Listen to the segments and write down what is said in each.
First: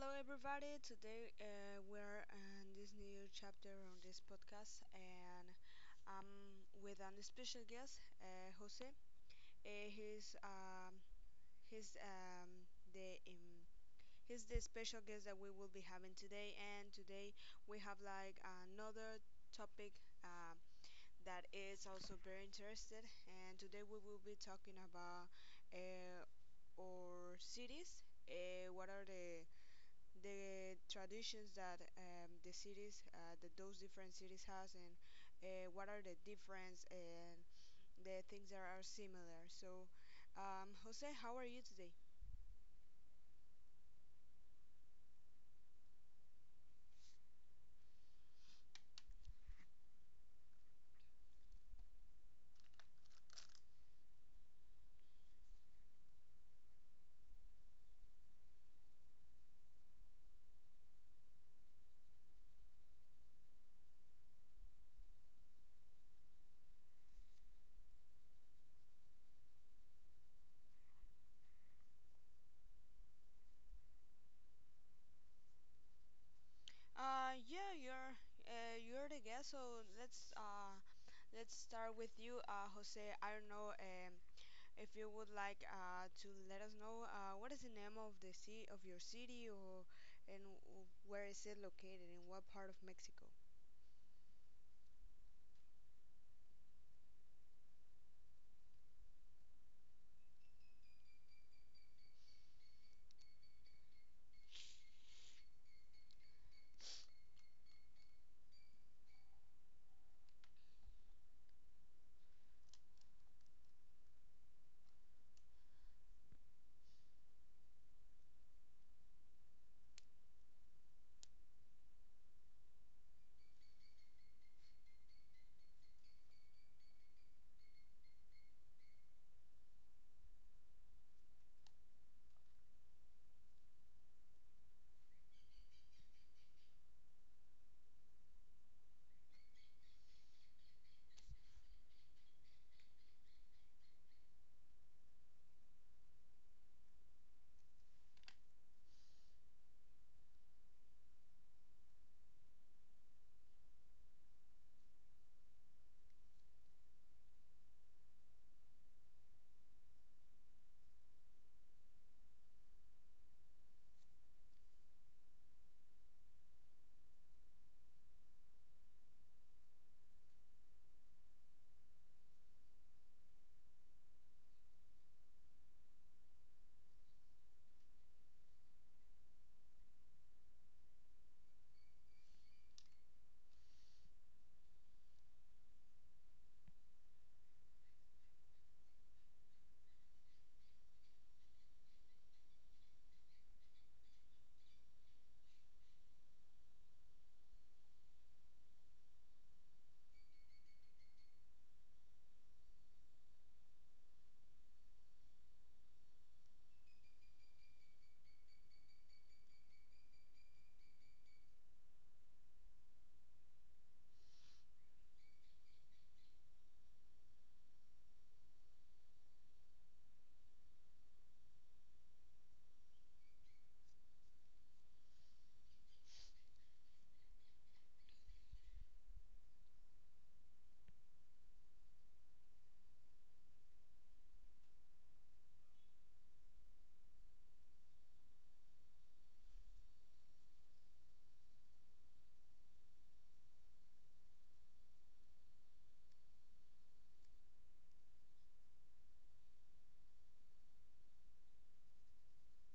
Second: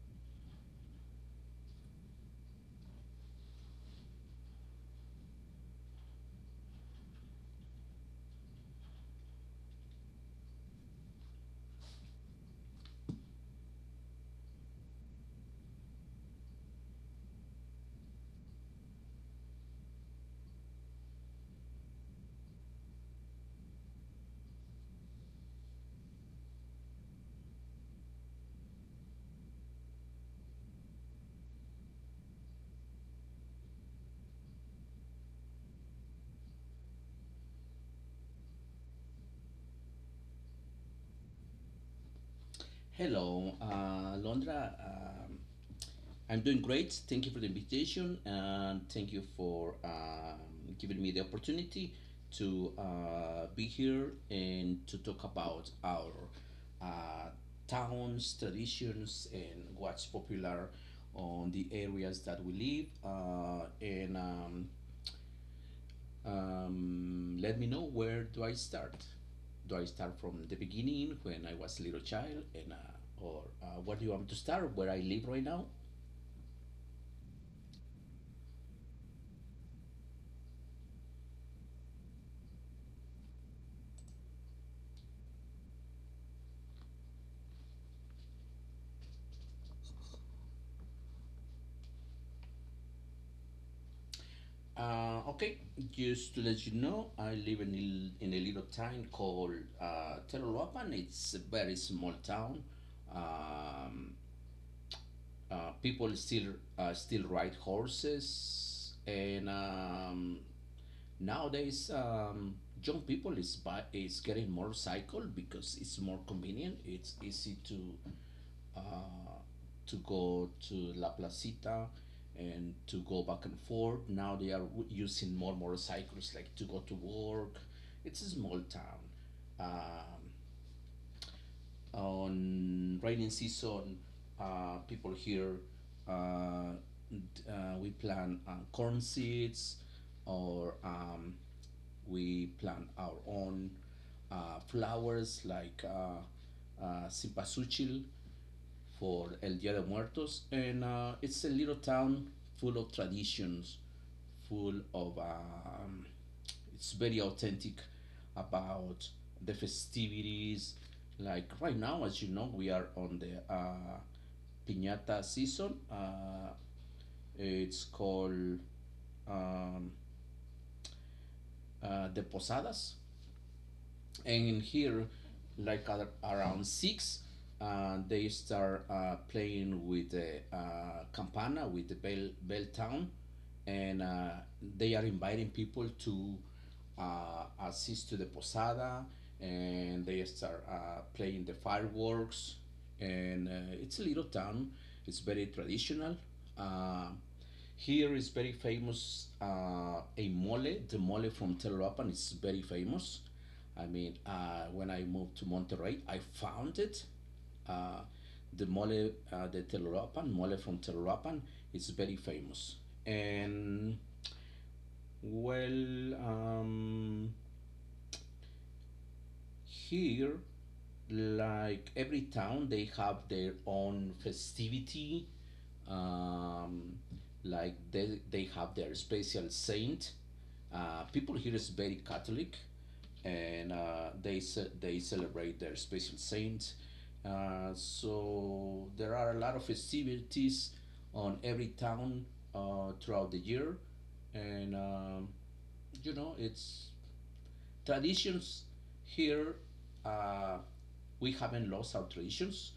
Hello, everybody. Today we're in this new chapter on this podcast, and I'm with an special guest, Jose. Uh, he's um, he's um, the um, he's the special guest that we will be having today, and today we have like another topic that is also very interested. And today we will be talking about uh, our cities. What are the traditions that the cities, that those different cities has, and what are the difference and the things that are similar. So, Jose, how are you today? Hello, Londra. I'm doing great. Thank you for the invitation and thank you for giving me the opportunity to be here and to talk about our uh, towns, traditions, and what's popular on the areas that we live. And Let me know, where do I start? Do I start from the beginning when I was a little child, and or what do you want to start? Where I live right now? Uh, yeah, you're you're the guest, so let's start with you, Jose. I don't know, if you would like to let us know what is the name of the city of your city, or and where is it located, in what part of Mexico? Okay, just to let you know, I live in in a little town called Telolapan. It's a very small town. Um, People still ride horses, and nowadays young people is getting motorcycle because it's more convenient. It's easy uh, to go to La Placita and to go back and forth. Now they are using more motorcycles like to go to work. It's a small town. Um, on rainy season, people here uh, we plant corn seeds, or we plant our own flowers like cipasuchil for El Dia de Muertos, and it's a little town full of traditions, full of it's very authentic about the festivities. Like right now, as you know, we are on the piñata season. It's called um, the Posadas. And in here, like at around six, they start playing with the campana, with the bell town, and they are inviting people to assist to the posada, and they start playing the fireworks. And it's a little town, it's very traditional. uh, Here is very famous a mole. The mole from Telerapan is very famous. I mean, when I moved to Monterrey, I found it. Uh, the mole from Telerapan is very famous. And well, here, like every town, they have their own festivity, um, like they have their special saint. People here is very catholic, and they celebrate their special saint. So there are a lot of festivities on every town throughout the year. And You know, it's traditions here, uh, we haven't lost our traditions,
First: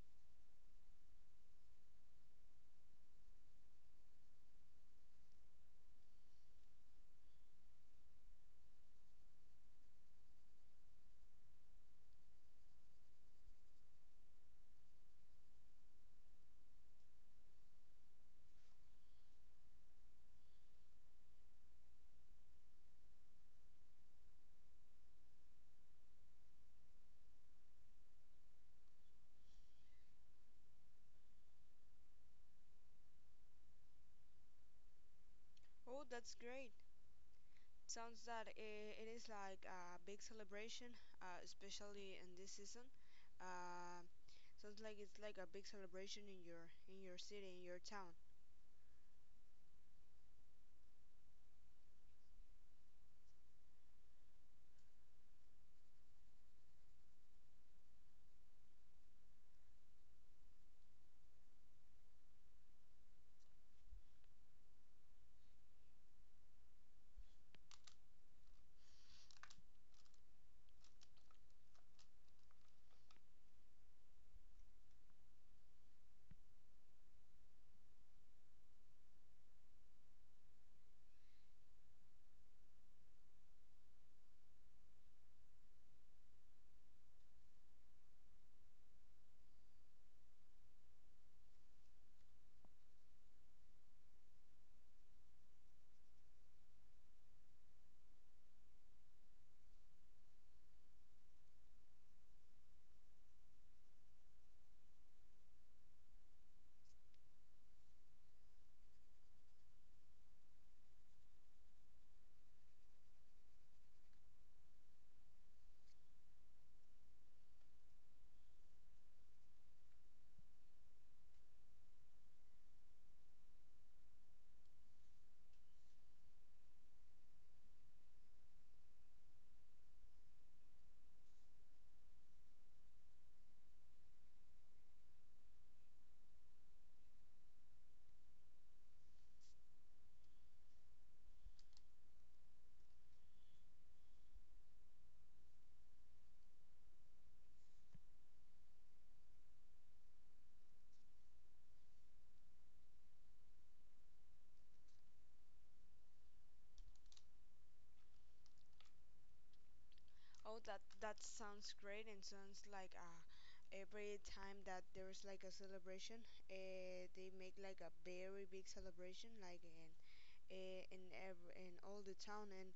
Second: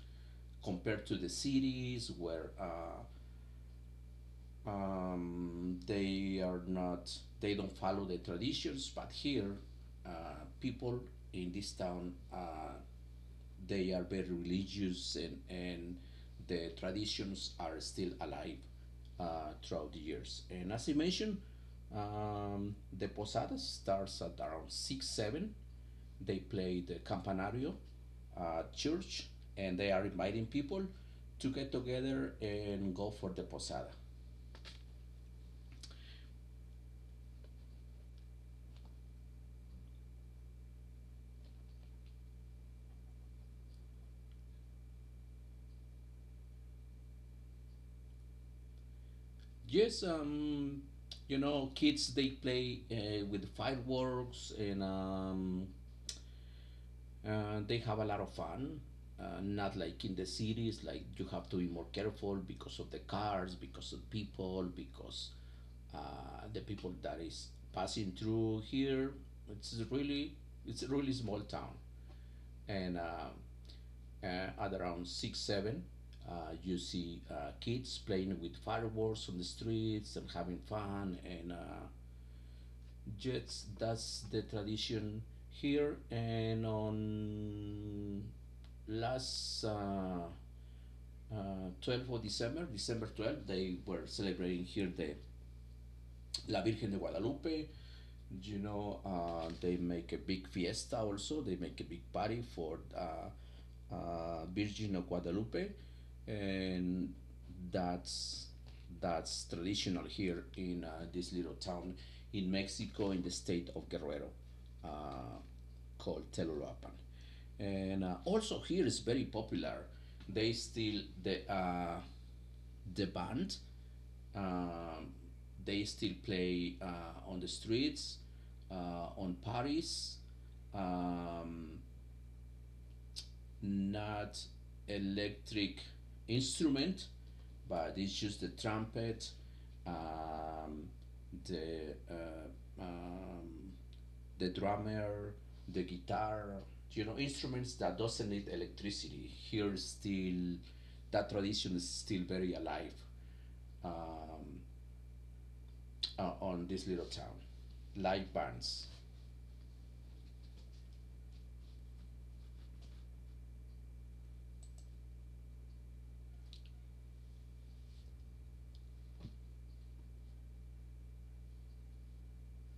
compared to the cities where they are not, they don't follow the traditions. But here, people in this town, they are very religious, and the traditions are still alive throughout the years. And as I mentioned, the posada starts at around 6 7. They play the campanario, church, and they are inviting people to get together and go for the posada. Oh, that's great. Sounds that it is like a big celebration, especially in this season. Uh, sounds like it's like a big celebration in your city, in your town. Yes, you know, kids they play with fireworks, and they have a lot of fun. Not like in the cities, like you have to be more careful because of the cars, because of people, because the people that is passing through here. It's really, it's a really small town, and uh, at around 6 7, you see kids playing with fireworks on the streets and having fun, and jets, that's the tradition here. And on last 12 of december 12 they were celebrating here the La Virgen de Guadalupe. You know, they make a big fiesta also. They make a big party for Virgin of Guadalupe, and that's that's traditional here in this little town in Mexico, in the state of Guerrero, uh, called Telolapan. And also here is very popular. They still the band, um, they still play on the streets, on Paris. Um, Not electric instrument, but it's just the trumpet, um, the uh, um, the drummer, the guitar. You know, instruments that doesn't need electricity. Here, still, that tradition is still very alive. Um, on this little town, live bands. Oh, that that sounds great, and sounds like every time that there's like a celebration, they make like a very big celebration, like in in every in all the town. And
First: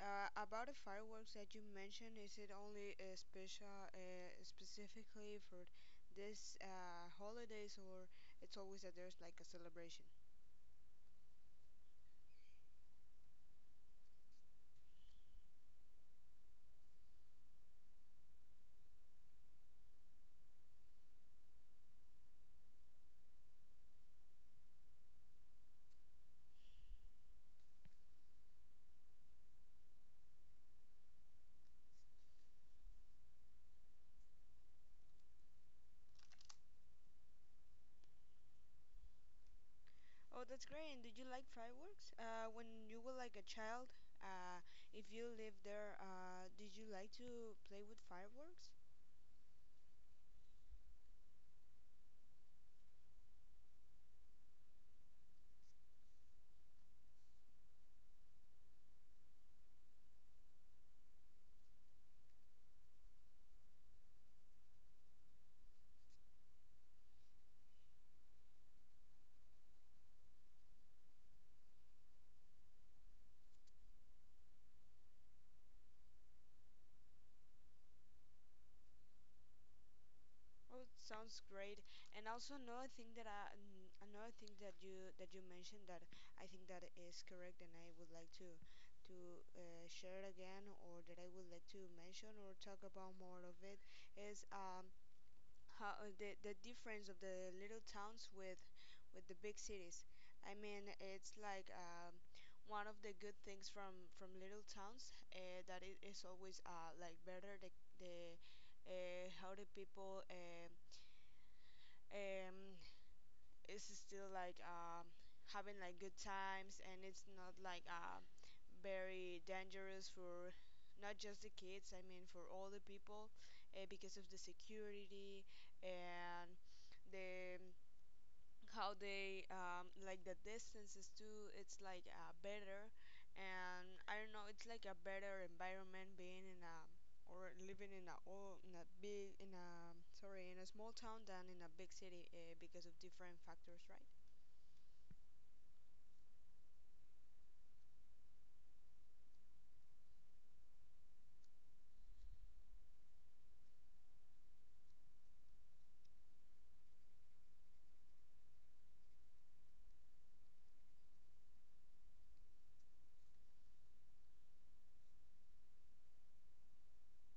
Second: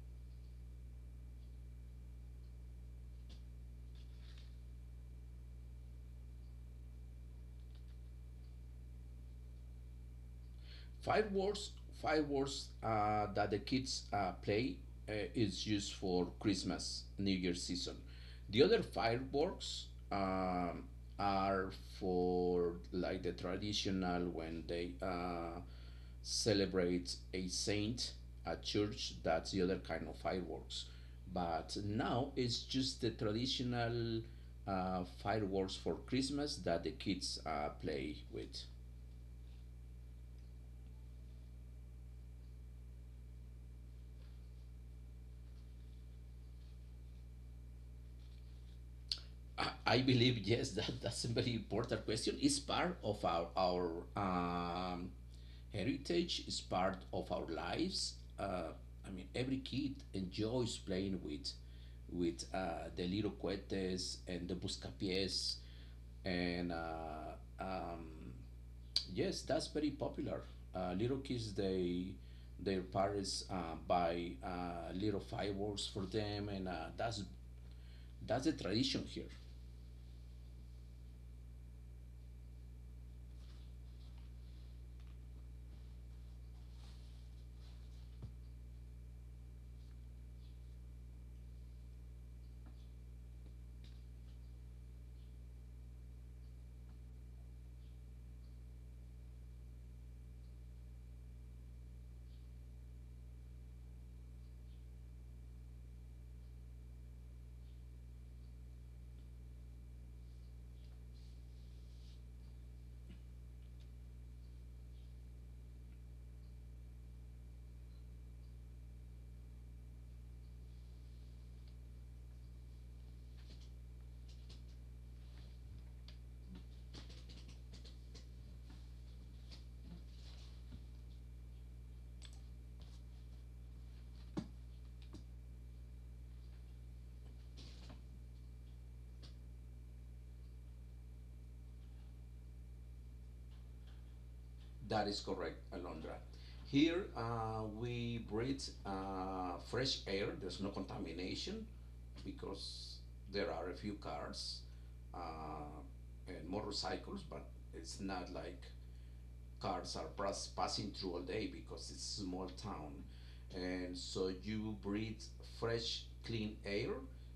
about the fireworks that you mentioned, is it only special specifically for this holidays, or it's always that there's like a celebration? Five words, five words that the kids play is used for Christmas, New Year season. The other fireworks are for like the traditional when they celebrate a saint at church. That's the other kind of fireworks. But now it's just the traditional fireworks for Christmas that the kids play with. Oh, that's great. And did you like fireworks? When you were like a child, uh, if you lived there, did you like to play with fireworks? I, believe yes, that that's a very important question. It's part of our um, heritage. It's part of our lives. I mean, every kid enjoys playing with the little cohetes and the buscapiés, and um, yes, that's very popular. Little kids, they, their parents buy little fireworks for them, and that's the tradition here. Oh, it sounds great. And also another thing that another thing that you mentioned that I think that is correct, and I would like to share it again, or that I would like to mention or talk about more of it is how the difference of the little towns with the big cities. I mean, it's like one of the good things from little towns that it is always like better the how the people um it's still like having like good times, and it's not like very dangerous for not just the kids, I mean for all the people, because of the security and the how they, like the distances too, it's like better. And I don't know, it's like a better environment being in a or living in a or in a big in a, sorry, in a small town than in a big city, because of different factors, right? That is correct, Alondra. Here we breathe fresh air. There's no contamination because there are a few cars uh, and motorcycles, but it's not like cars are passing through all day because it's a small town. And so you breathe fresh, clean air,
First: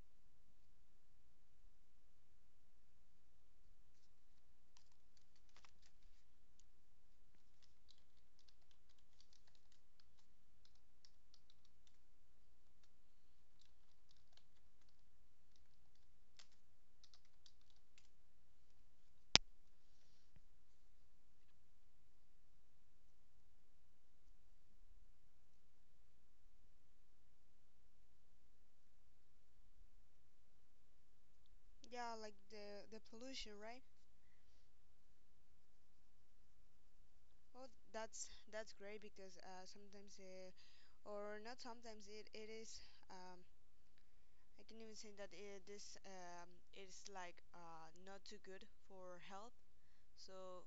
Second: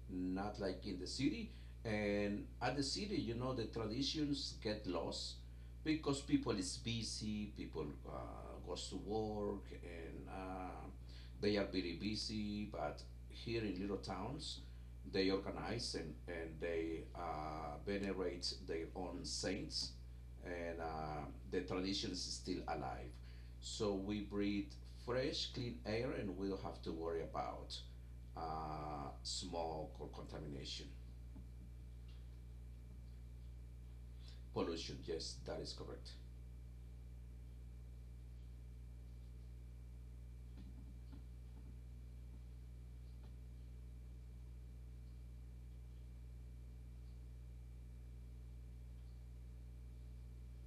not like in the city. And at the city, you know, the traditions get lost because people is busy, people goes to work, and they are very busy. But here in little towns, they organize, and they venerate their own saints, and the tradition is still alive. So we breathe fresh, clean air, and we don't have to worry about smoke or contamination. Yeah, like the pollution, right? Pollution, yes, that is correct. Oh, that's great because sometimes or not sometimes, it is, I can even say that this, is like not too good for health. So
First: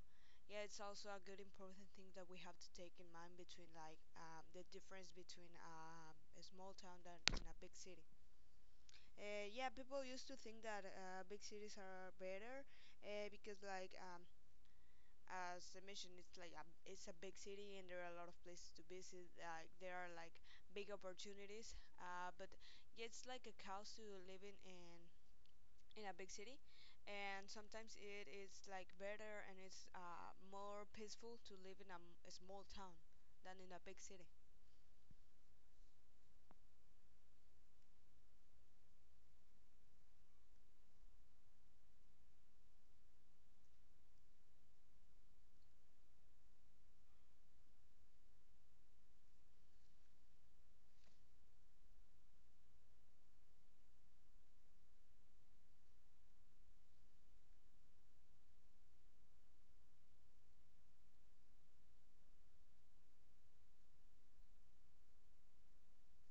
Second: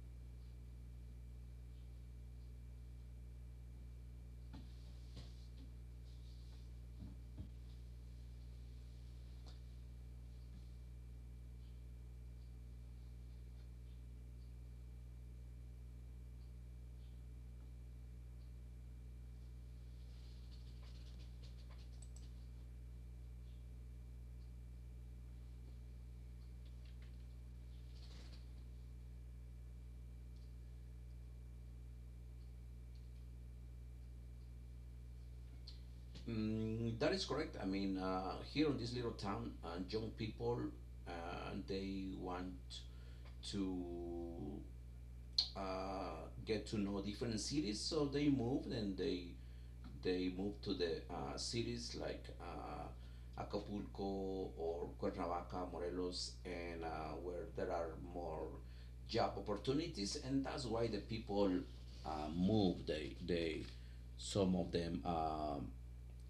yeah, it's also a good important thing that we have to take in mind between like, the difference between, a small town than in a big city. Yeah, people used to think that big cities are better, because like as I mentioned, it's like it's a big city and there are a lot of places to visit. Like there are like big opportunities, but yeah, it's like a cost to living in a big city, and sometimes it is like better and it's more peaceful to live in a small town than in a big city. Mm, that is correct. I mean, here in this little town, young people they want to uh, get to know different cities. So they moved and they moved to the cities like Acapulco or Cuernavaca, Morelos, and where there are more job opportunities. And that's why the people move. They, some of them, um,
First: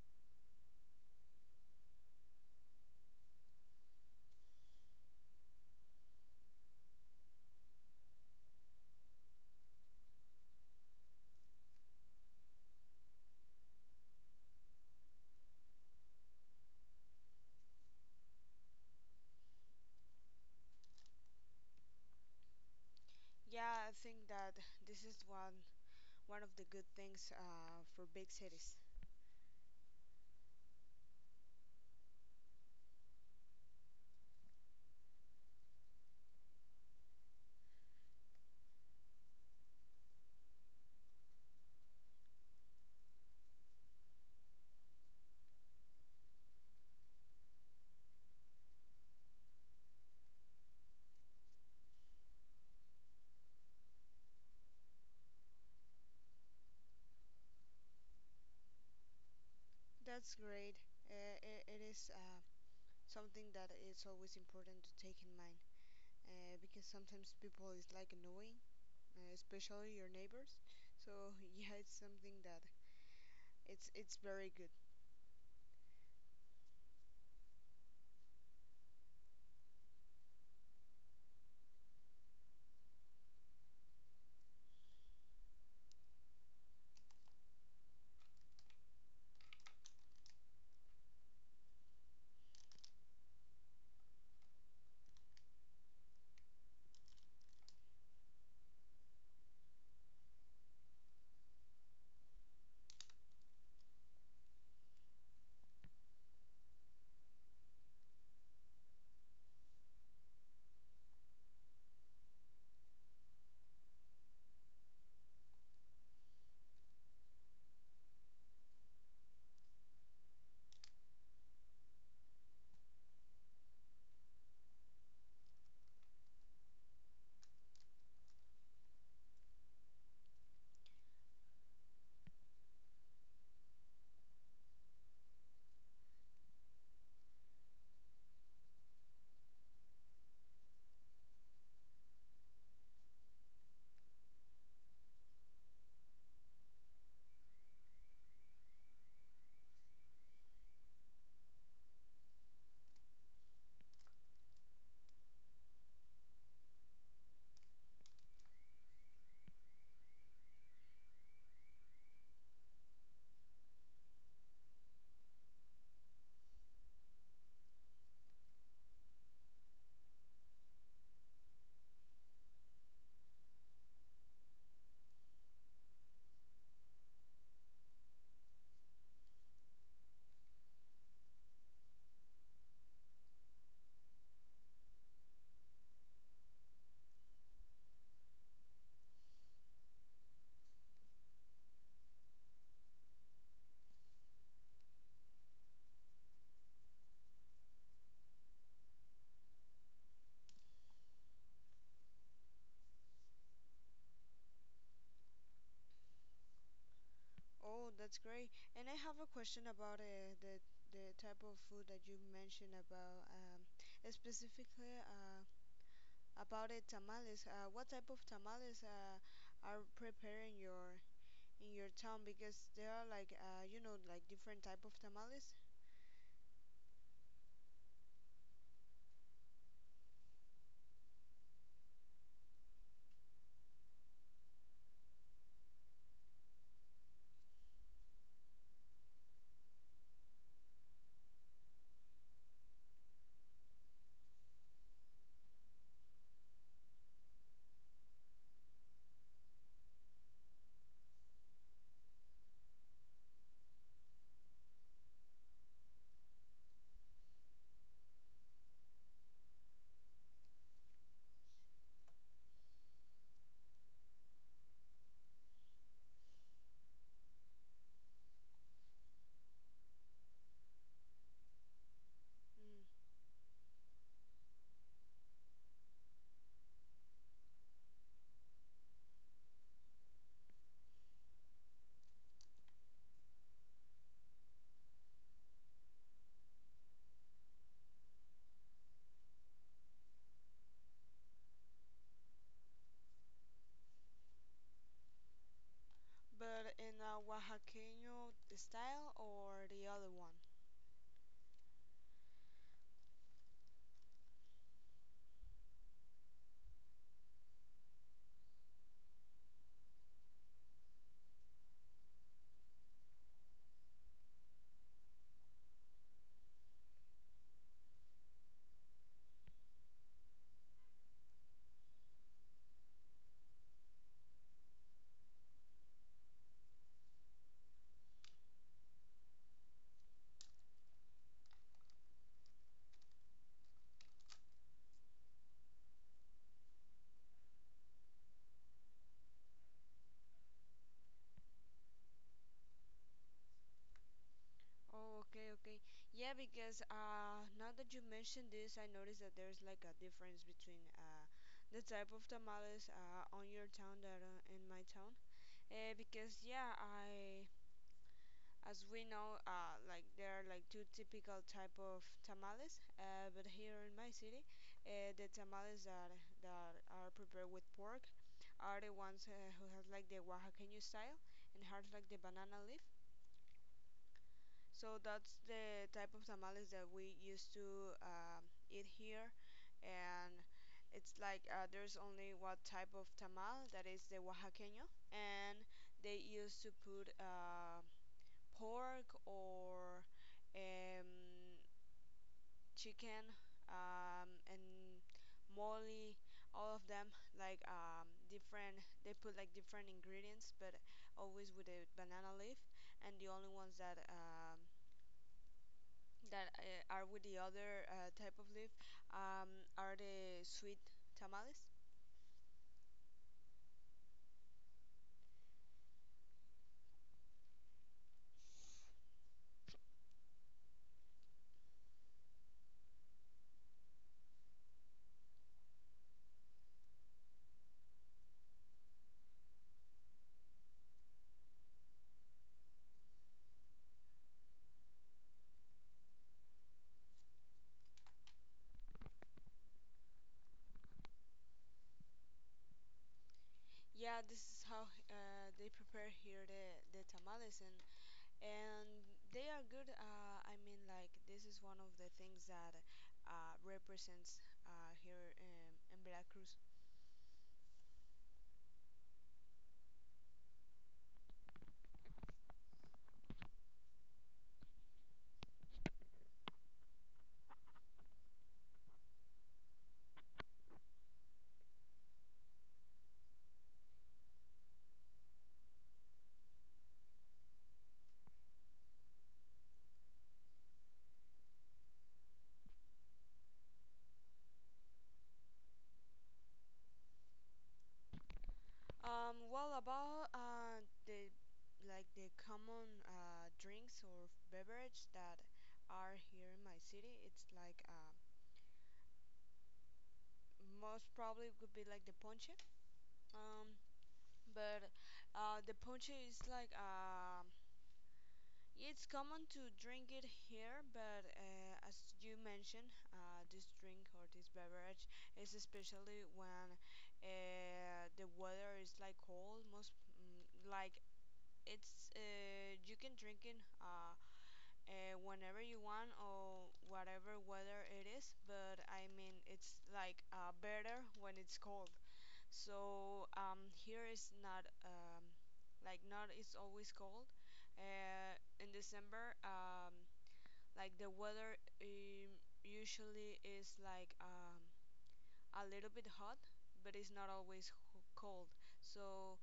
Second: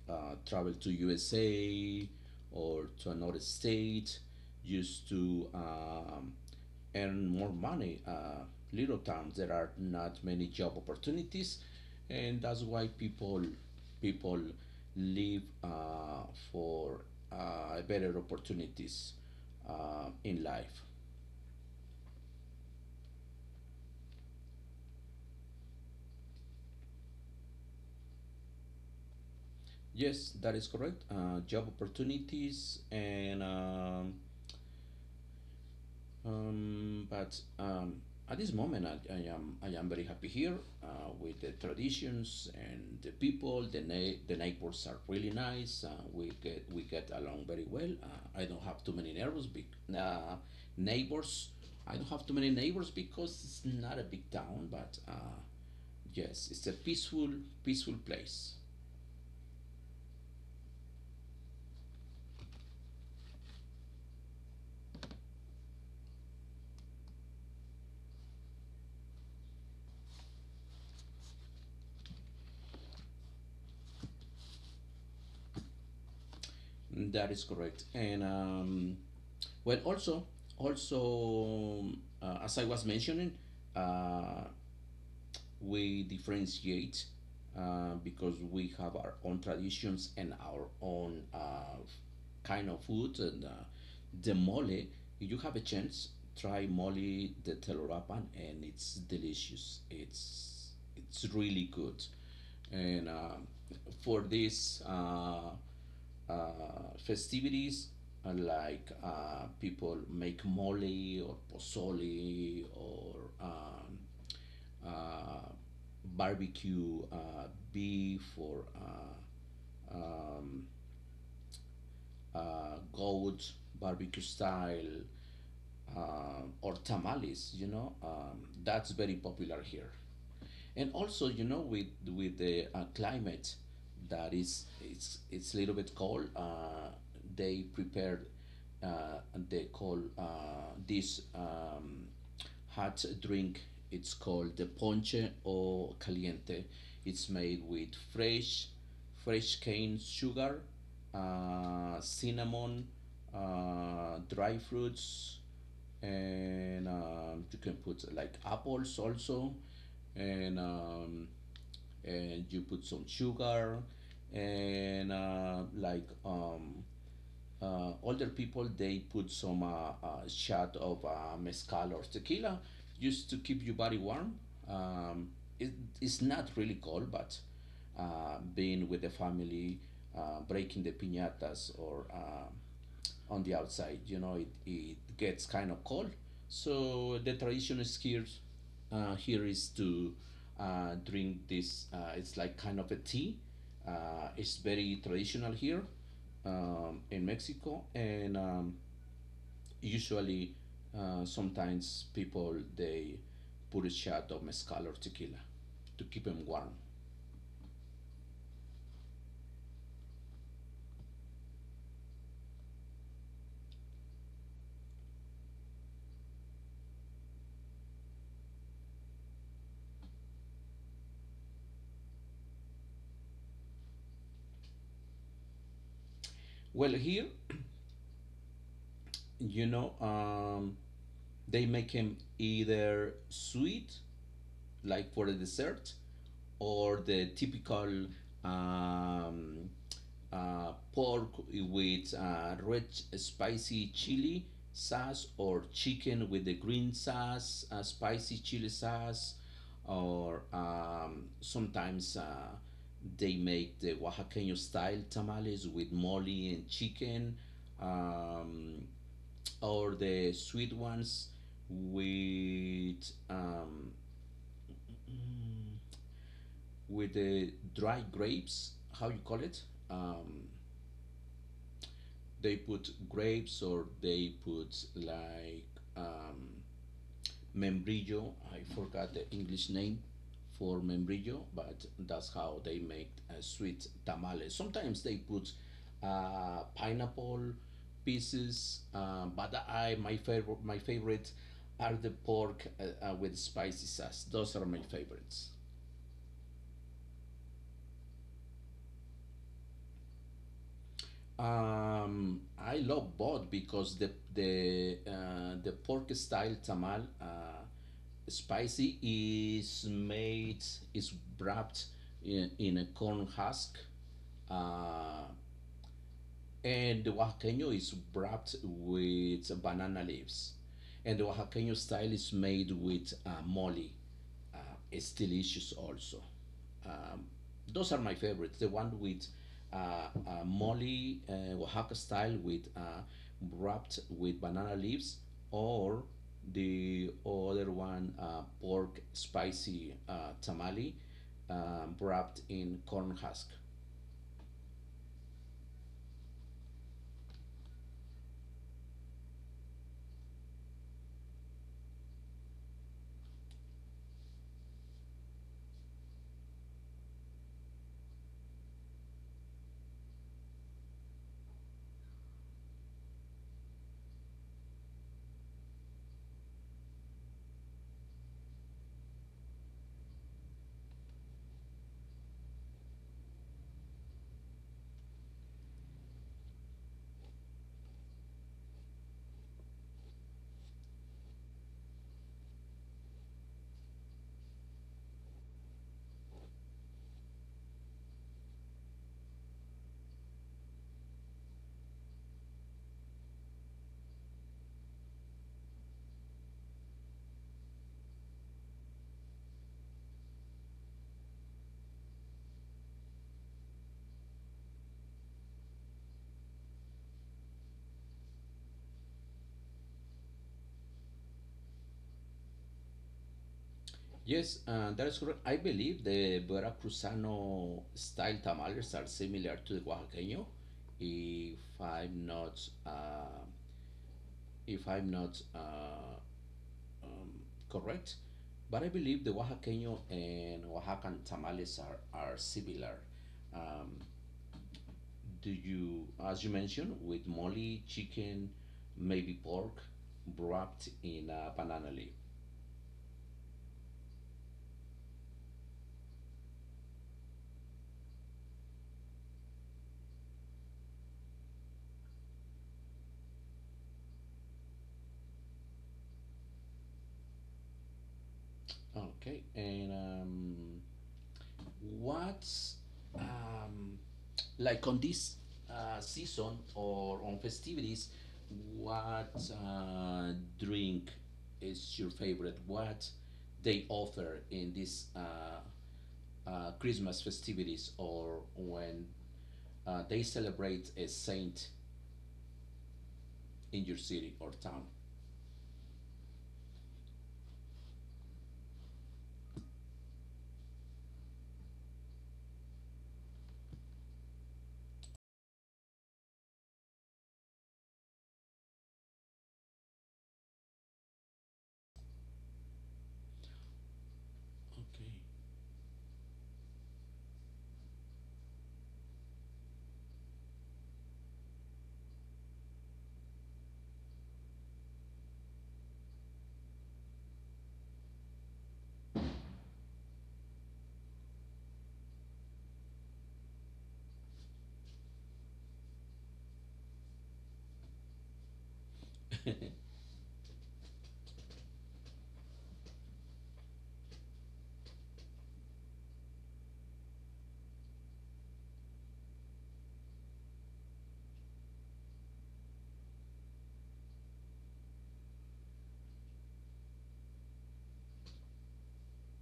uh, travel to USA or to another state just to earn more money. Little towns, there are not many job opportunities, and that's why people live for better opportunities in life. Yeah, I think that this is one of the good things for big cities. Yes, that is correct. Job opportunities and but at this moment, I am very happy here uh, with the traditions and the people. The neighbors are really nice. We get along very well. I don't have too many neighbors. Big uh, neighbors. I don't have too many neighbors because it's not a big town. But yes, it's a peaceful place. That's great. It is, something that is always important to take in mind, because sometimes people is like annoying, especially your neighbors, so yeah, it's something that it's very good. That is correct. And well, also, as I was mentioning, uh, we differentiate because we have our own traditions and our own kind of food. And the mole, if you have a chance, try mole de Telurapan, and it's delicious. It's really good. And for these uh, festivities, like people make mole or pozole or um, uh, barbecue beef or goat barbecue style, or tamales. You know, that's very popular here. And also, you know, with the climate that is, it's a little bit cold, they prepared uh, they call this hot drink. It's called the ponche or caliente. It's made with fresh cane sugar, cinnamon, dry fruits, and you can put like apples also, and um, and you put some sugar, and older people, they put some shot of mezcal or tequila, just to keep your body warm. Um, it, it's not really cold, but being with the family, breaking the piñatas or on the outside. You know, it gets kind of cold. So the tradition is here, here is to drink this. It's like kind of a tea. It's very traditional here in Mexico, and usually, sometimes people they put a shot of mezcal or tequila to keep them warm. Oh, that's great. And I have a question about the type of food that you mentioned about, specifically about the tamales. What type of tamales are preparing your in your town? Because there are like you know, like different type of tamales, Well, here, you know, they make them either sweet, like for a dessert, or the typical um, pork with red spicy chili sauce, or chicken with the green sauce, spicy chili sauce, or sometimes they make the Oaxaqueño style tamales with mole and chicken, um, or the sweet ones with um, with the dry grapes, how you call it? Um, they put mm. grapes or they put like um, membrillo. I forgot the English name for membrillo, but that's how they make a sweet tamale. Sometimes they put pineapple pieces, but I my favorite are the pork with spicy sauce. Those are my favorites. But in a Oaxaqueño style or the other one? I love both because the pork style tamal spicy is made is wrapped in a corn husk, uh, and the oaxaqueño is wrapped with banana leaves. And the oaxaqueño style is made with mole. Uh, it's delicious also. Um, those are my favorites. The one with mole, uh, Oaxaca style with wrapped with banana leaves, or the other one, pork spicy tamale, wrapped in corn husk. Oh, okay, okay. Yeah, because now that you mentioned this, I noticed that there's like a difference between the type of tamales on your town that in my town. Because yeah, I as we know, like there are like two typical type of tamales. But here in my city, the tamales that are prepared with pork are the ones who has like the Oaxaqueño style and has like the banana leaf. So that's the type of tamales that we used to eat here, and it's like there's only one type of tamal that is the oaxaqueño, and they used to put pork or um, chicken, and moly, all of them like, different. They put like different ingredients, but always with a banana leaf, and the only ones that are with the other type of leaf, are the sweet tamales. Yes, that's correct. I believe the Veracruzano style tamales are similar to the Oaxaqueño, if I'm not uh, if I'm not um, correct. But I believe the Oaxaqueño and Oaxacan tamales are similar. Um, do you, as you mentioned, with mole, chicken, maybe pork, wrapped in a banana leaf. Yeah, this is how they prepare here the tamales, and they are good. I mean, like this is one of the things that represents here in Veracruz. Okay, and what's um, like on this season or on festivities? What uh, drink is your favorite? What they offer in these Christmas festivities, or when they celebrate a saint in your city or town? Well, about the like the common drinks or beverage that are here in my city, it's like most probably would be like the ponche. Um, but Okay. The ponche is like it's common to drink it here, but as you mentioned, this drink or this beverage is especially when the weather is like cold. Most mm, like it's you can drink it whenever you want or whatever weather it is. But I mean, it's like better when it's cold. So here is not, like not, it's always cold. In December, like the weather usually is like a little bit hot, but it's not always cold. So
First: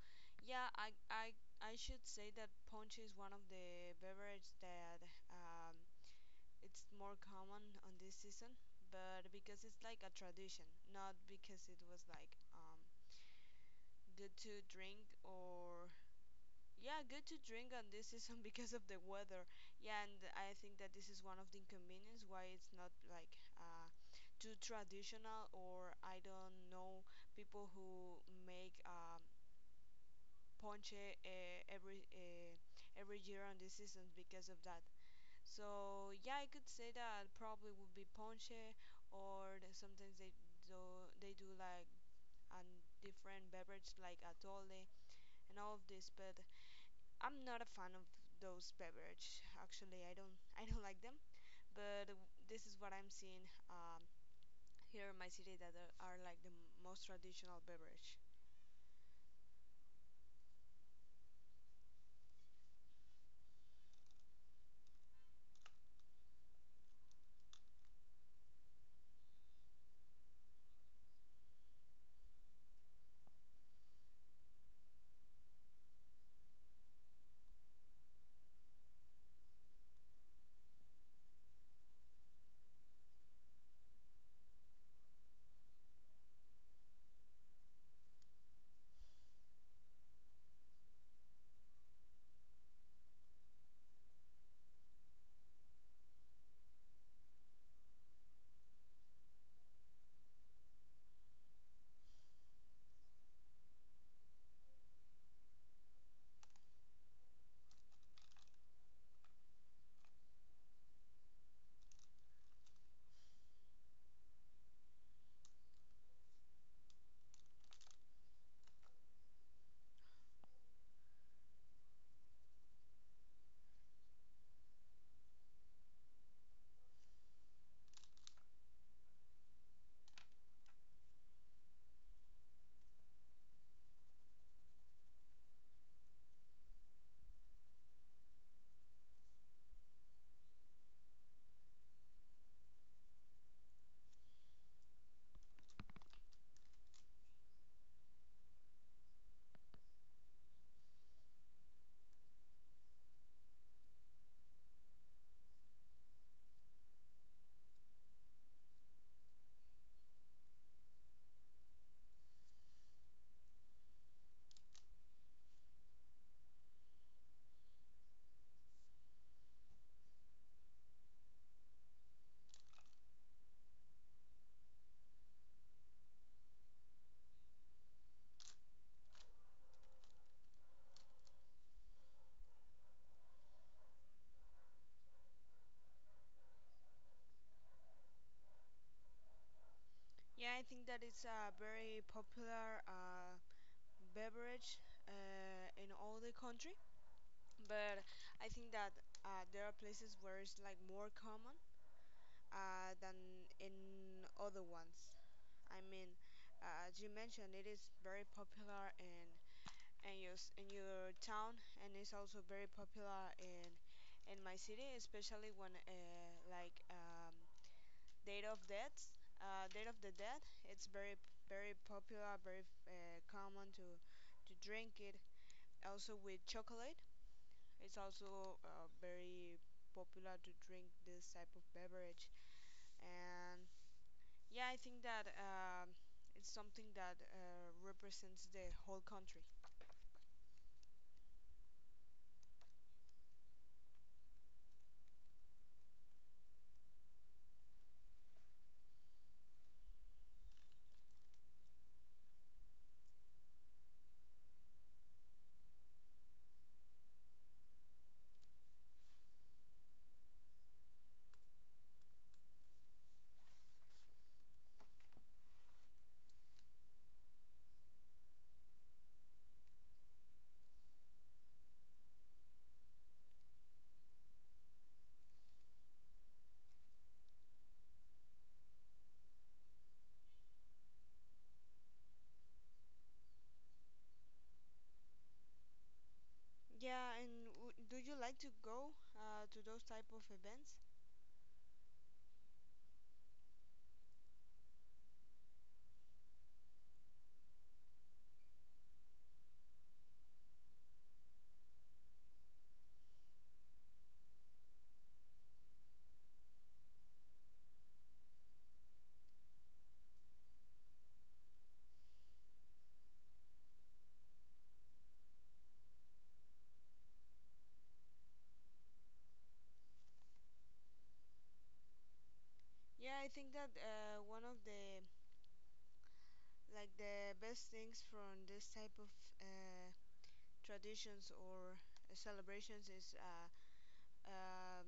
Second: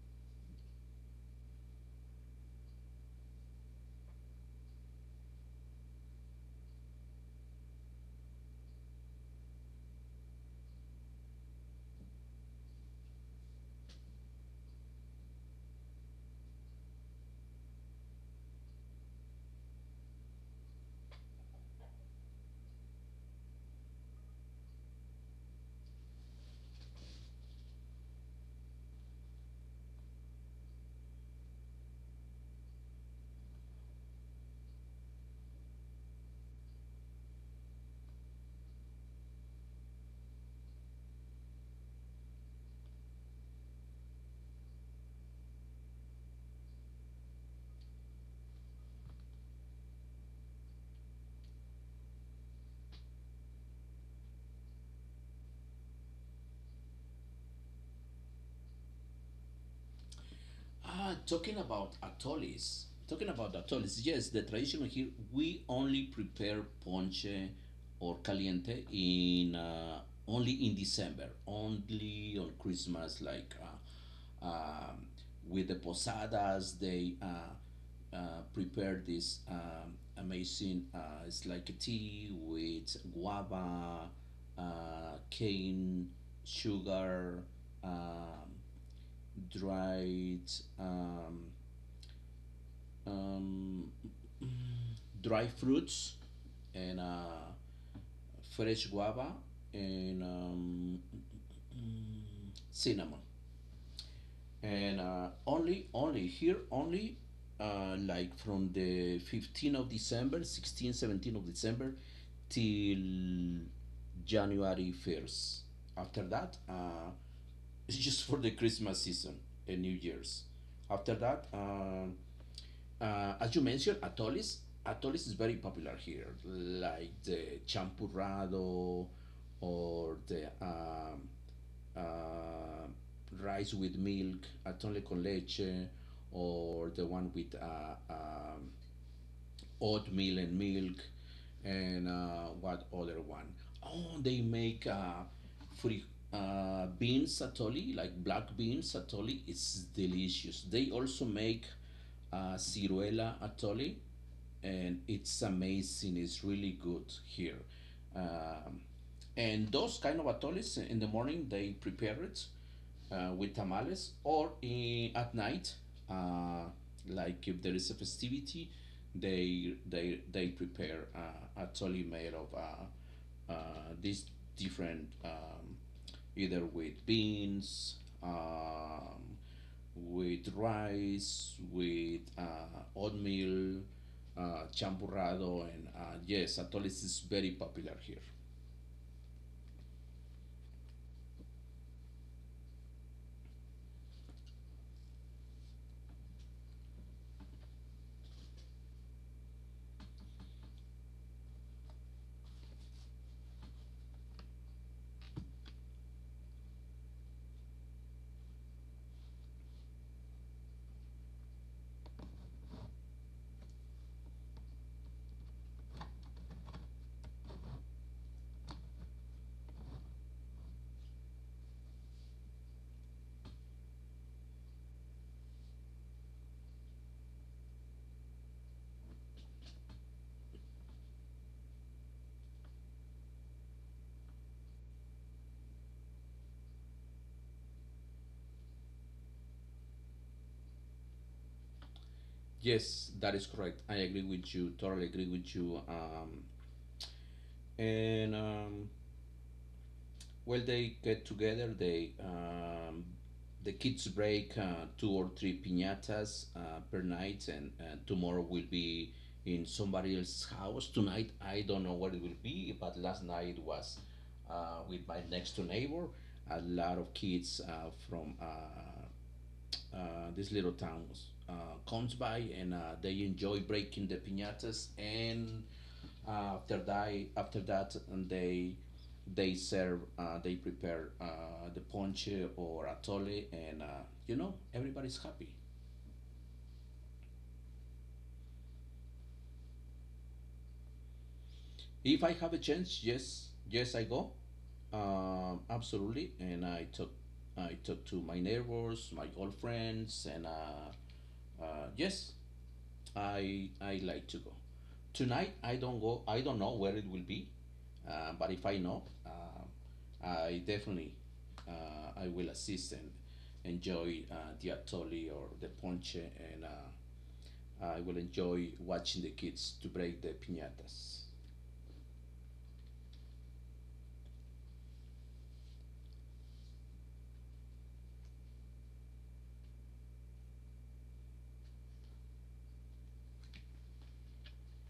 yeah, I should say that punch is one of the beverage that, um, it's more common on this season, but because it's like a tradition, not because it was like. Good to drink or yeah, good to drink on this season because of the weather. Yeah, and I think that this is one of the inconvenience why it's not like too traditional, or I don't know, people who make ponche every year on this season because of that. So yeah, I could say that probably would be ponche or sometimes do they do like a different beverage like atole and all of this, but I'm not a fan of those beverages. Actually, I don't I don't like them. But this is what I'm seeing here in my city that are like the most traditional beverage. Ah, talking about atolis, yes, the tradition here, we only prepare ponche or caliente in only in December, only on Christmas, like uh, um, with the posadas, they prepare this amazing, it's like a tea with guava, cane, sugar, um, dried um, um, dry fruits, and fresh guava, and cinnamon, and uh, only here, only like from the 15th of December, 16, 17 of December, till January 1st. After that, it's just for the Christmas season and New Year's. After that, as you mentioned, atolis. Atolis is very popular here, like the champurrado or the uh, rice with milk, atole con leche, or the one with oatmeal and milk, and what other one? Oh, they make free beans satoli, like black beans satoli. It's delicious. They also make ciruela atoli, and it's amazing. It's really good here. Um, and those kind of atoles in the morning, they prepare it with tamales, or in, at night uh, like if there is a festivity, they prepare a totally made of these different, either with beans, um, with rice, with oatmeal, champurrado. And yes, atoles is very popular here. Yeah, I think that it's a very popular beverage in all the country. But I think that there are places where it's like more common than in other ones. I mean, as you mentioned, it is very popular in in your town, and it's also very popular in my city, especially when Date of Death, Date of the Dead. It's very popular, very common to drink it. Also with chocolate, it's also very popular to drink this type of beverage. And yeah, I think that, it's something that represents the whole country. Yes, that is correct. I agree with you. Totally agree with you. And Well, they get together. The kids break two or three piñatas per night, and tomorrow will be in somebody else's house. Tonight, I don't know what it will be, but last night was with my next door neighbor. A lot of kids from these little towns comes by, and they enjoy breaking the piñatas. And uh, after that and they serve, they prepare the ponche or atole. And you know, everybody's happy. Yeah, and do you like to go to those type of events? If I have a chance, yes, yes, I go. Absolutely. And I talk to my neighbors, my old friends, and yes, I like to go. Tonight, I don't go. I don't know where it will be, but if I know, I definitely, I will assist and enjoy the atole or the ponche. And I will enjoy watching the kids to break the piñatas. Yeah, I think that one of the like the best things from this type of uh, traditions or celebrations is, um,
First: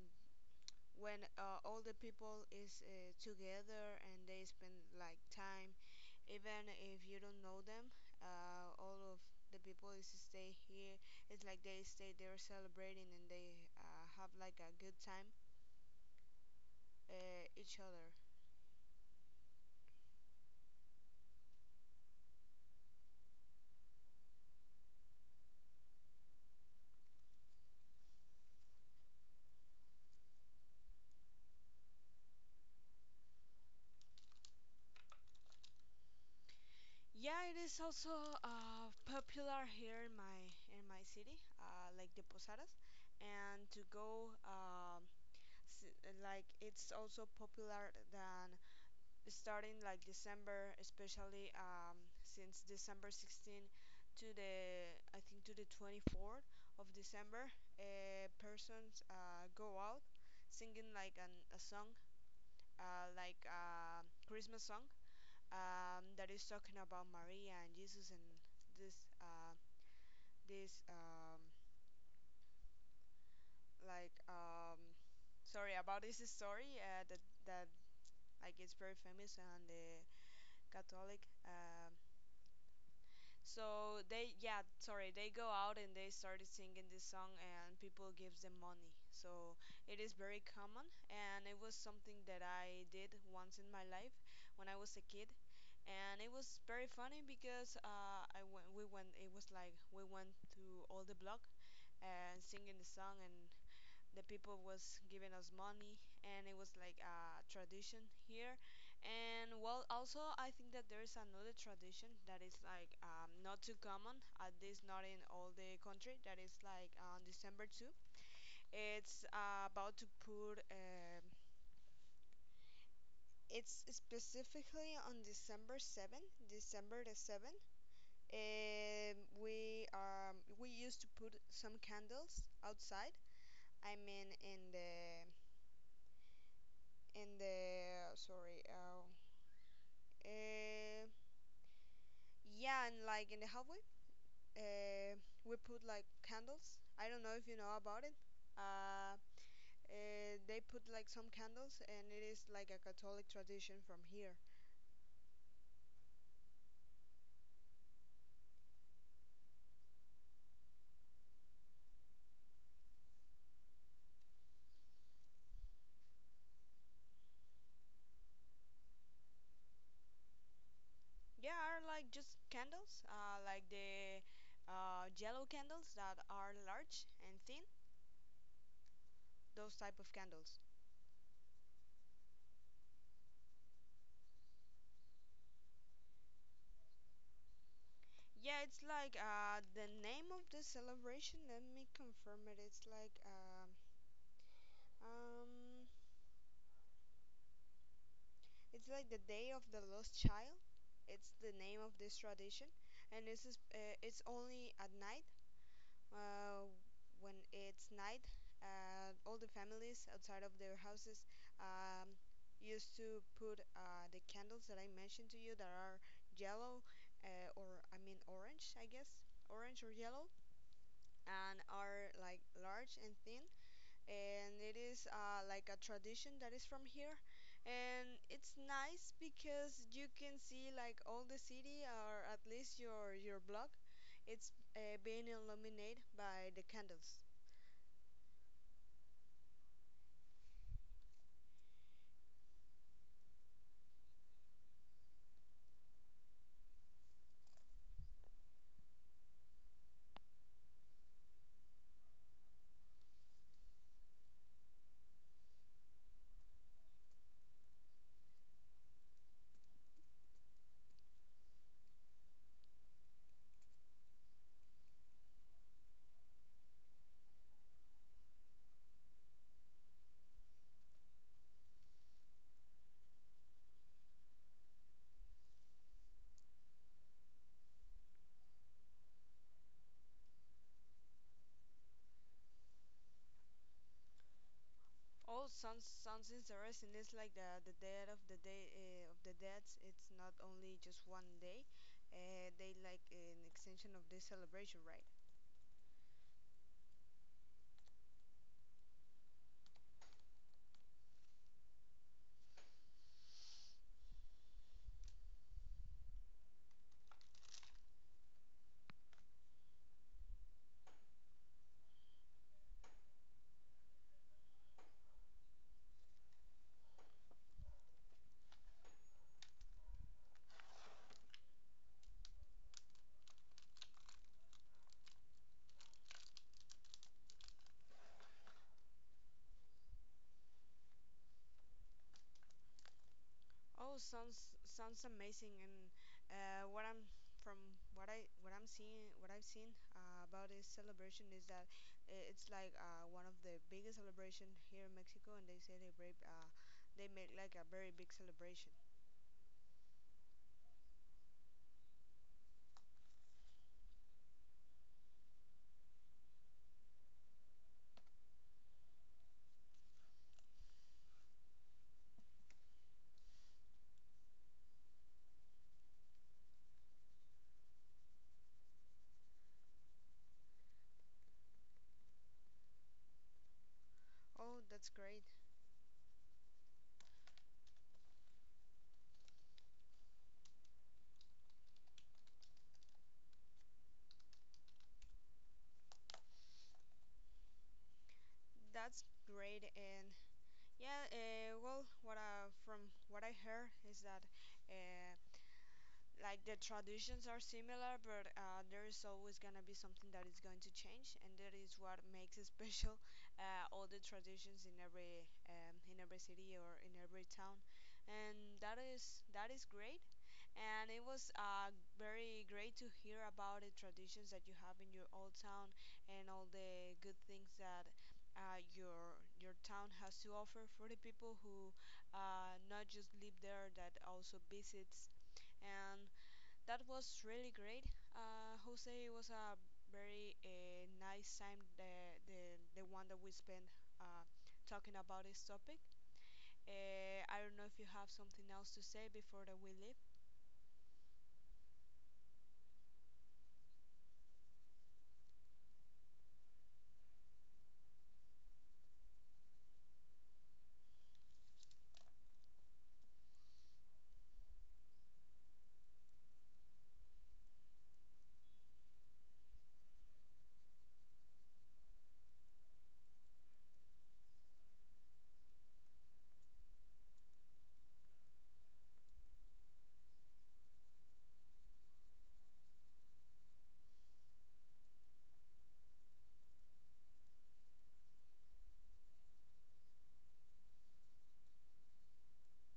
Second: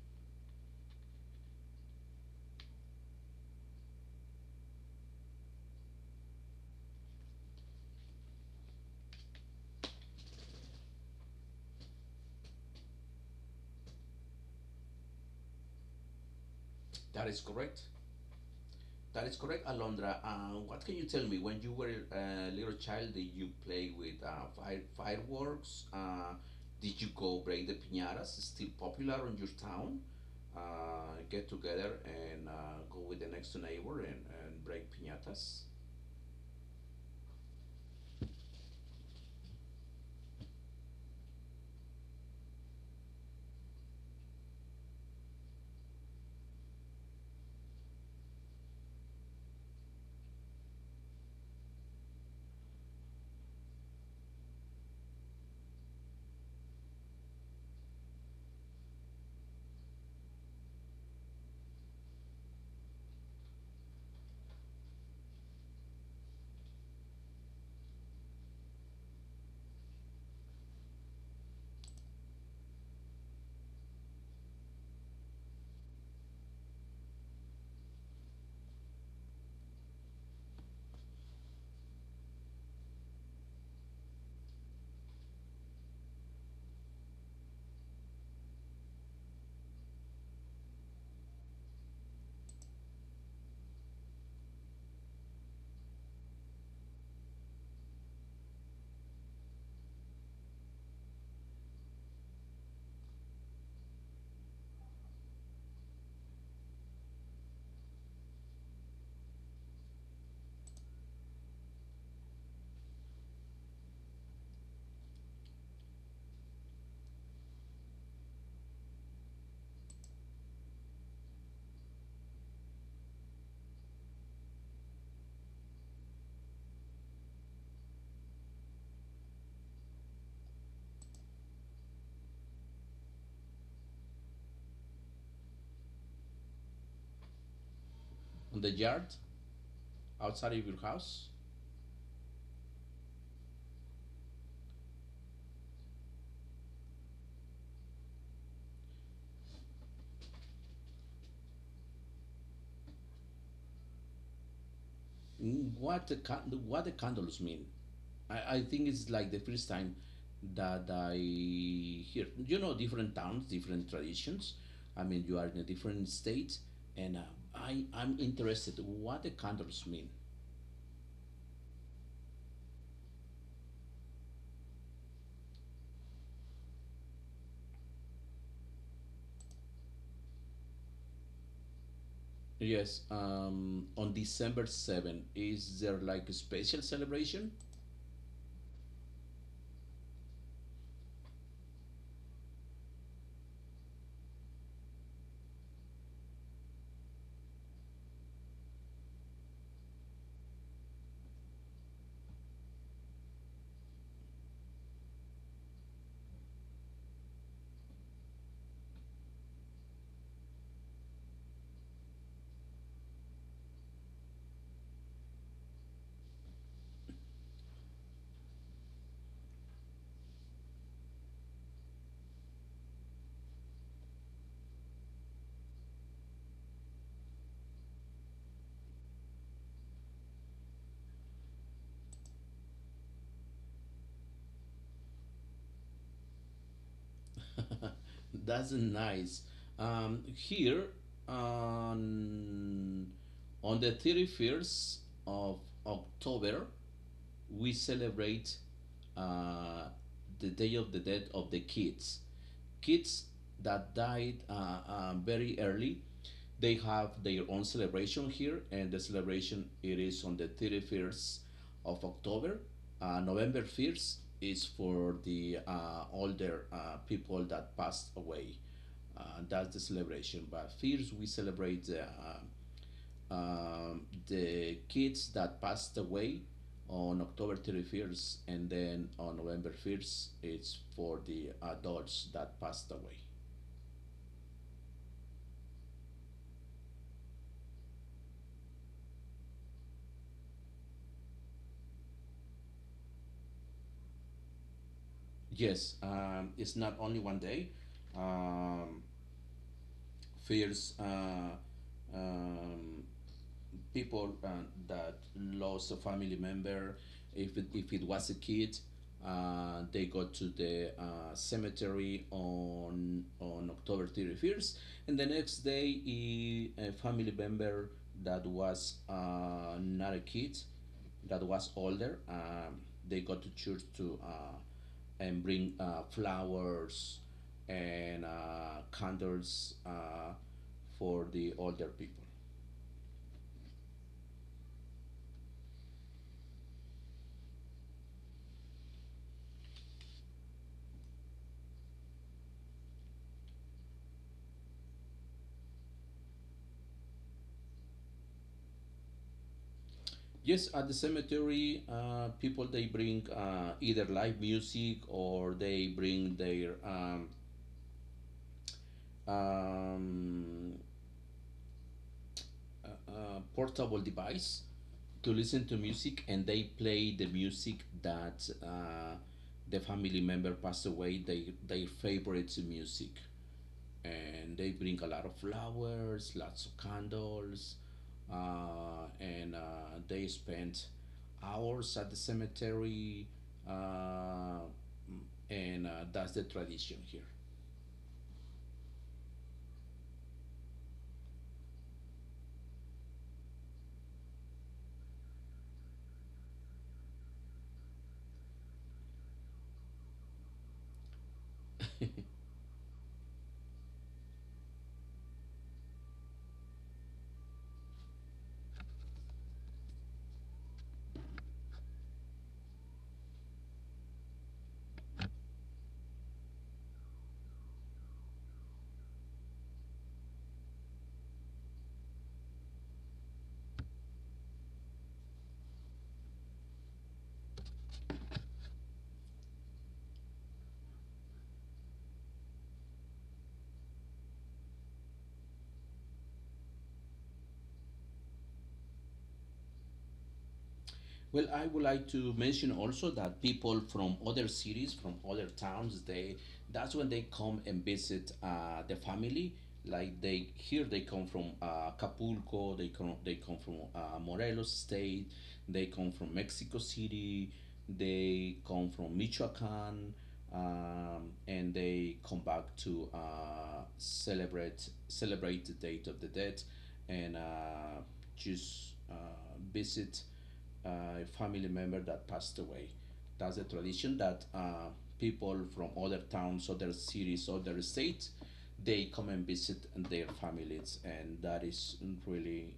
when all the people is together and they spend like time, even if you don't know them. All of the people is stay here. It's like they stay there celebrating and they have like a good time That is each correct. other. That is correct, Alondra. What can you tell me? When you were a little child, did you play with fire, fireworks? Did you go break the piñatas? Still popular in your town? Get together and go with the next neighbor and break piñatas Yeah, it is also popular here in my city, like the posadas, and to go s- like it's also popular than starting like December, especially since December 16 to the I think to the 24th of December, persons go out singing like a song, like a Christmas song that is talking about Maria and Jesus and this this um, like, sorry, about this story that that like it's very famous and the Catholic. So they, yeah, sorry, they go out and they started singing this song and people gives them money. So it is very common and it was something that I did once in my life when I was a kid. And it was very funny because we went. It was like we went to all the block and singing the song, and the people was giving us money, and it was like a tradition here. And well, also I think that there is another tradition that is like not too common, at least not in all the country. That is like on December two. It's about to put. It's specifically on December 7th, December the 7th. We used to put some candles outside. I mean, in the in the on sorry, the uh, yard outside of your uh, house. yeah, and like in the hallway, uh, we put like candles. I don't know if you know about it. Uh, they put like some candles, and it is like a Catholic tradition from here. Mm, what the, what the candles mean? I think it's like the first time that I hear. You know, different towns, different traditions. I mean, you are in a different state, and I'm interested what the candles mean. Yeah, are like just candles, like the yellow candles that are large and thin. Those type of candles. Yes, on December 7th, is there like a special celebration? Yeah, it's like the name of the celebration, let me confirm it. Um it's like the Day of the Lost Child. It's the name of this tradition and this is it's only at night. Uh when it's night, all the families outside of their houses um used to put the candles that I mentioned to you that are yellow, or orange, I guess. Orange or yellow, and are like large and thin, and it is like a tradition that is from here, and it's nice because you can see like all the city, or at least your block, it's being illuminated by the candles. That's nice. Here on on the 31st of October, we celebrate uh, the Day of the death of the kids. Kids that died very early, they have their own celebration here, and the celebration it is on the 31st of October. November 1st is for the older people that passed away, does the celebration. But first, we celebrate the kids that passed away on October 31st, and then on November 1st, it's for the adults that passed away. Oh, sounds interesting. It's like the dead of the day of the dead It's not only just one day, they like an extension of this celebration, right? Yes, it's not only one day. Um, First, um, people that lost a family member, if it was a kid, they go to the cemetery on October 31st. And the next day, a family member that was not a kid, that was older, they go to church to and bring flowers, and candles, for the older people. Oh, sounds amazing. And what I'm from what I what I'm seeing what I've seen about this celebration is that it's like one of the biggest celebration here in Mexico, and they celebrate they make like a very big celebration. Yes, at the cemetery, people, they bring either live music, or they bring their um, portable device to listen to music, and they play the music that the family member passed away. They, their favorite music. And Oh, they that's bring a great. lot of flowers, lots of candles, and they spend hours at the cemetery. Uh, and That's the tradition here. That's great. And yeah, well, what I from what I heard is that uh, like the traditions are similar, but there is always gonna be something that is going to change, and that is what makes it special. All the traditions in every city or in every town, and that is great. And it was very great to hear about the traditions that you have in your old town and all the good things that your town has to offer for the people who not just live there, that also visits, and that was really great. Jose, it was a very nice time, the the one that we spent uh, talking about this topic. I don't know if you have something else to say before that we leave. Well, I would like to mention also that people from other cities, from other towns, they that's when they come and visit the family. Like they here, they come from Acapulco, they come from Morelos State, they come from Mexico City, they come from Michoacan, and they come back to uh, celebrate the Date of the Dead, and just visit family member that passed away. That's a tradition that people from other towns, other cities, other states, they come and visit their families. And that is really,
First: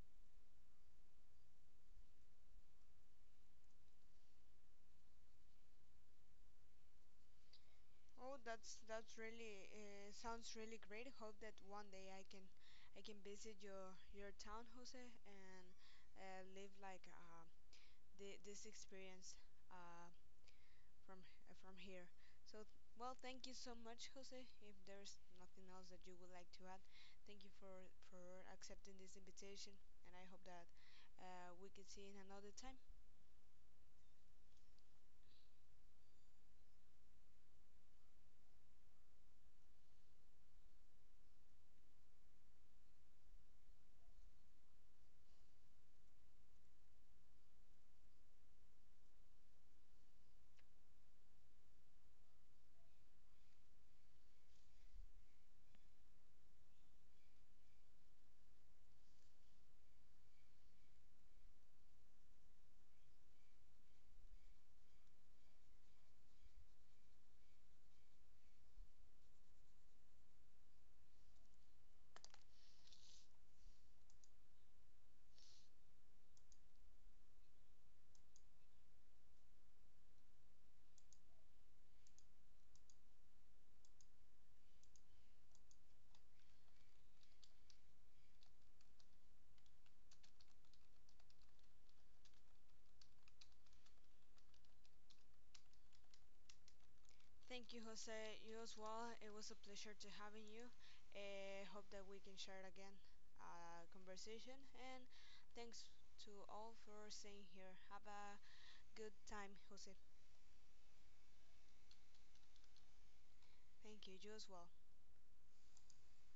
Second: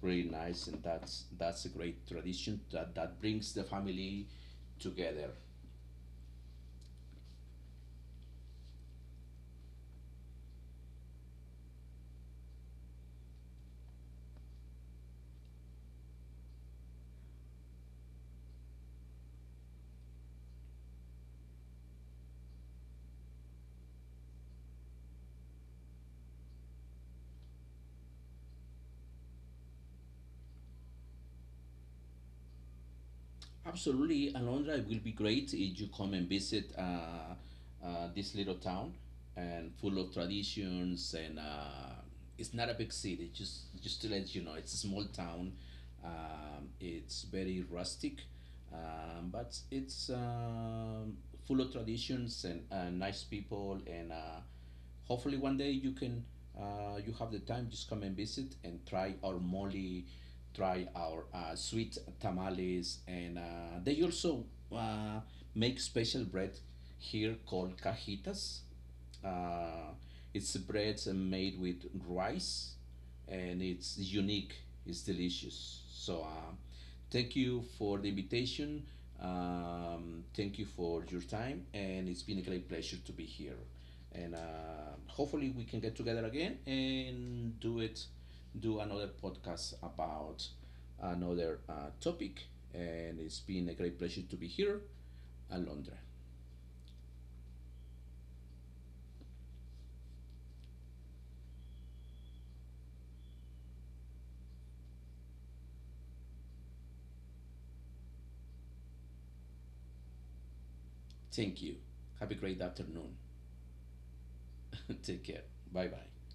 really nice. And that's a great tradition, that brings the family together. Oh, that's really, sounds really great. Hope that one day I can, I can visit your town, Jose, and live like this experience. Uh, from here. So, well, thank you so much, Jose. If there's nothing else that you would like to add, thank you for accepting this invitation, and I hope that we can see in another time. Absolutely, Alondra, it will be great if you come and visit this little town and full of traditions. And it's not a big city. Just to let you know, it's a small town. It's very rustic, but it's full of traditions, and nice people and. Hopefully one day you can, you have the time, just come and visit and try our mole, try our sweet tamales. And they also uh, make special bread here called cajitas. uh, it's breads made with rice, and it's unique. It's delicious. So thank you for the invitation. Thank you for your time, and it's been a great pleasure to be here. And hopefully we can get together again and do it, do another podcast about another topic. And it's been a great pleasure to be here, Alondra. Thank you, Jose. You as well. It was a pleasure to having you. I hope that we can share again a, conversation, and thanks to all for staying here. Have a good time, Jose. Thank you. Have a great afternoon. Thank you. You as well. Take care. Bye bye.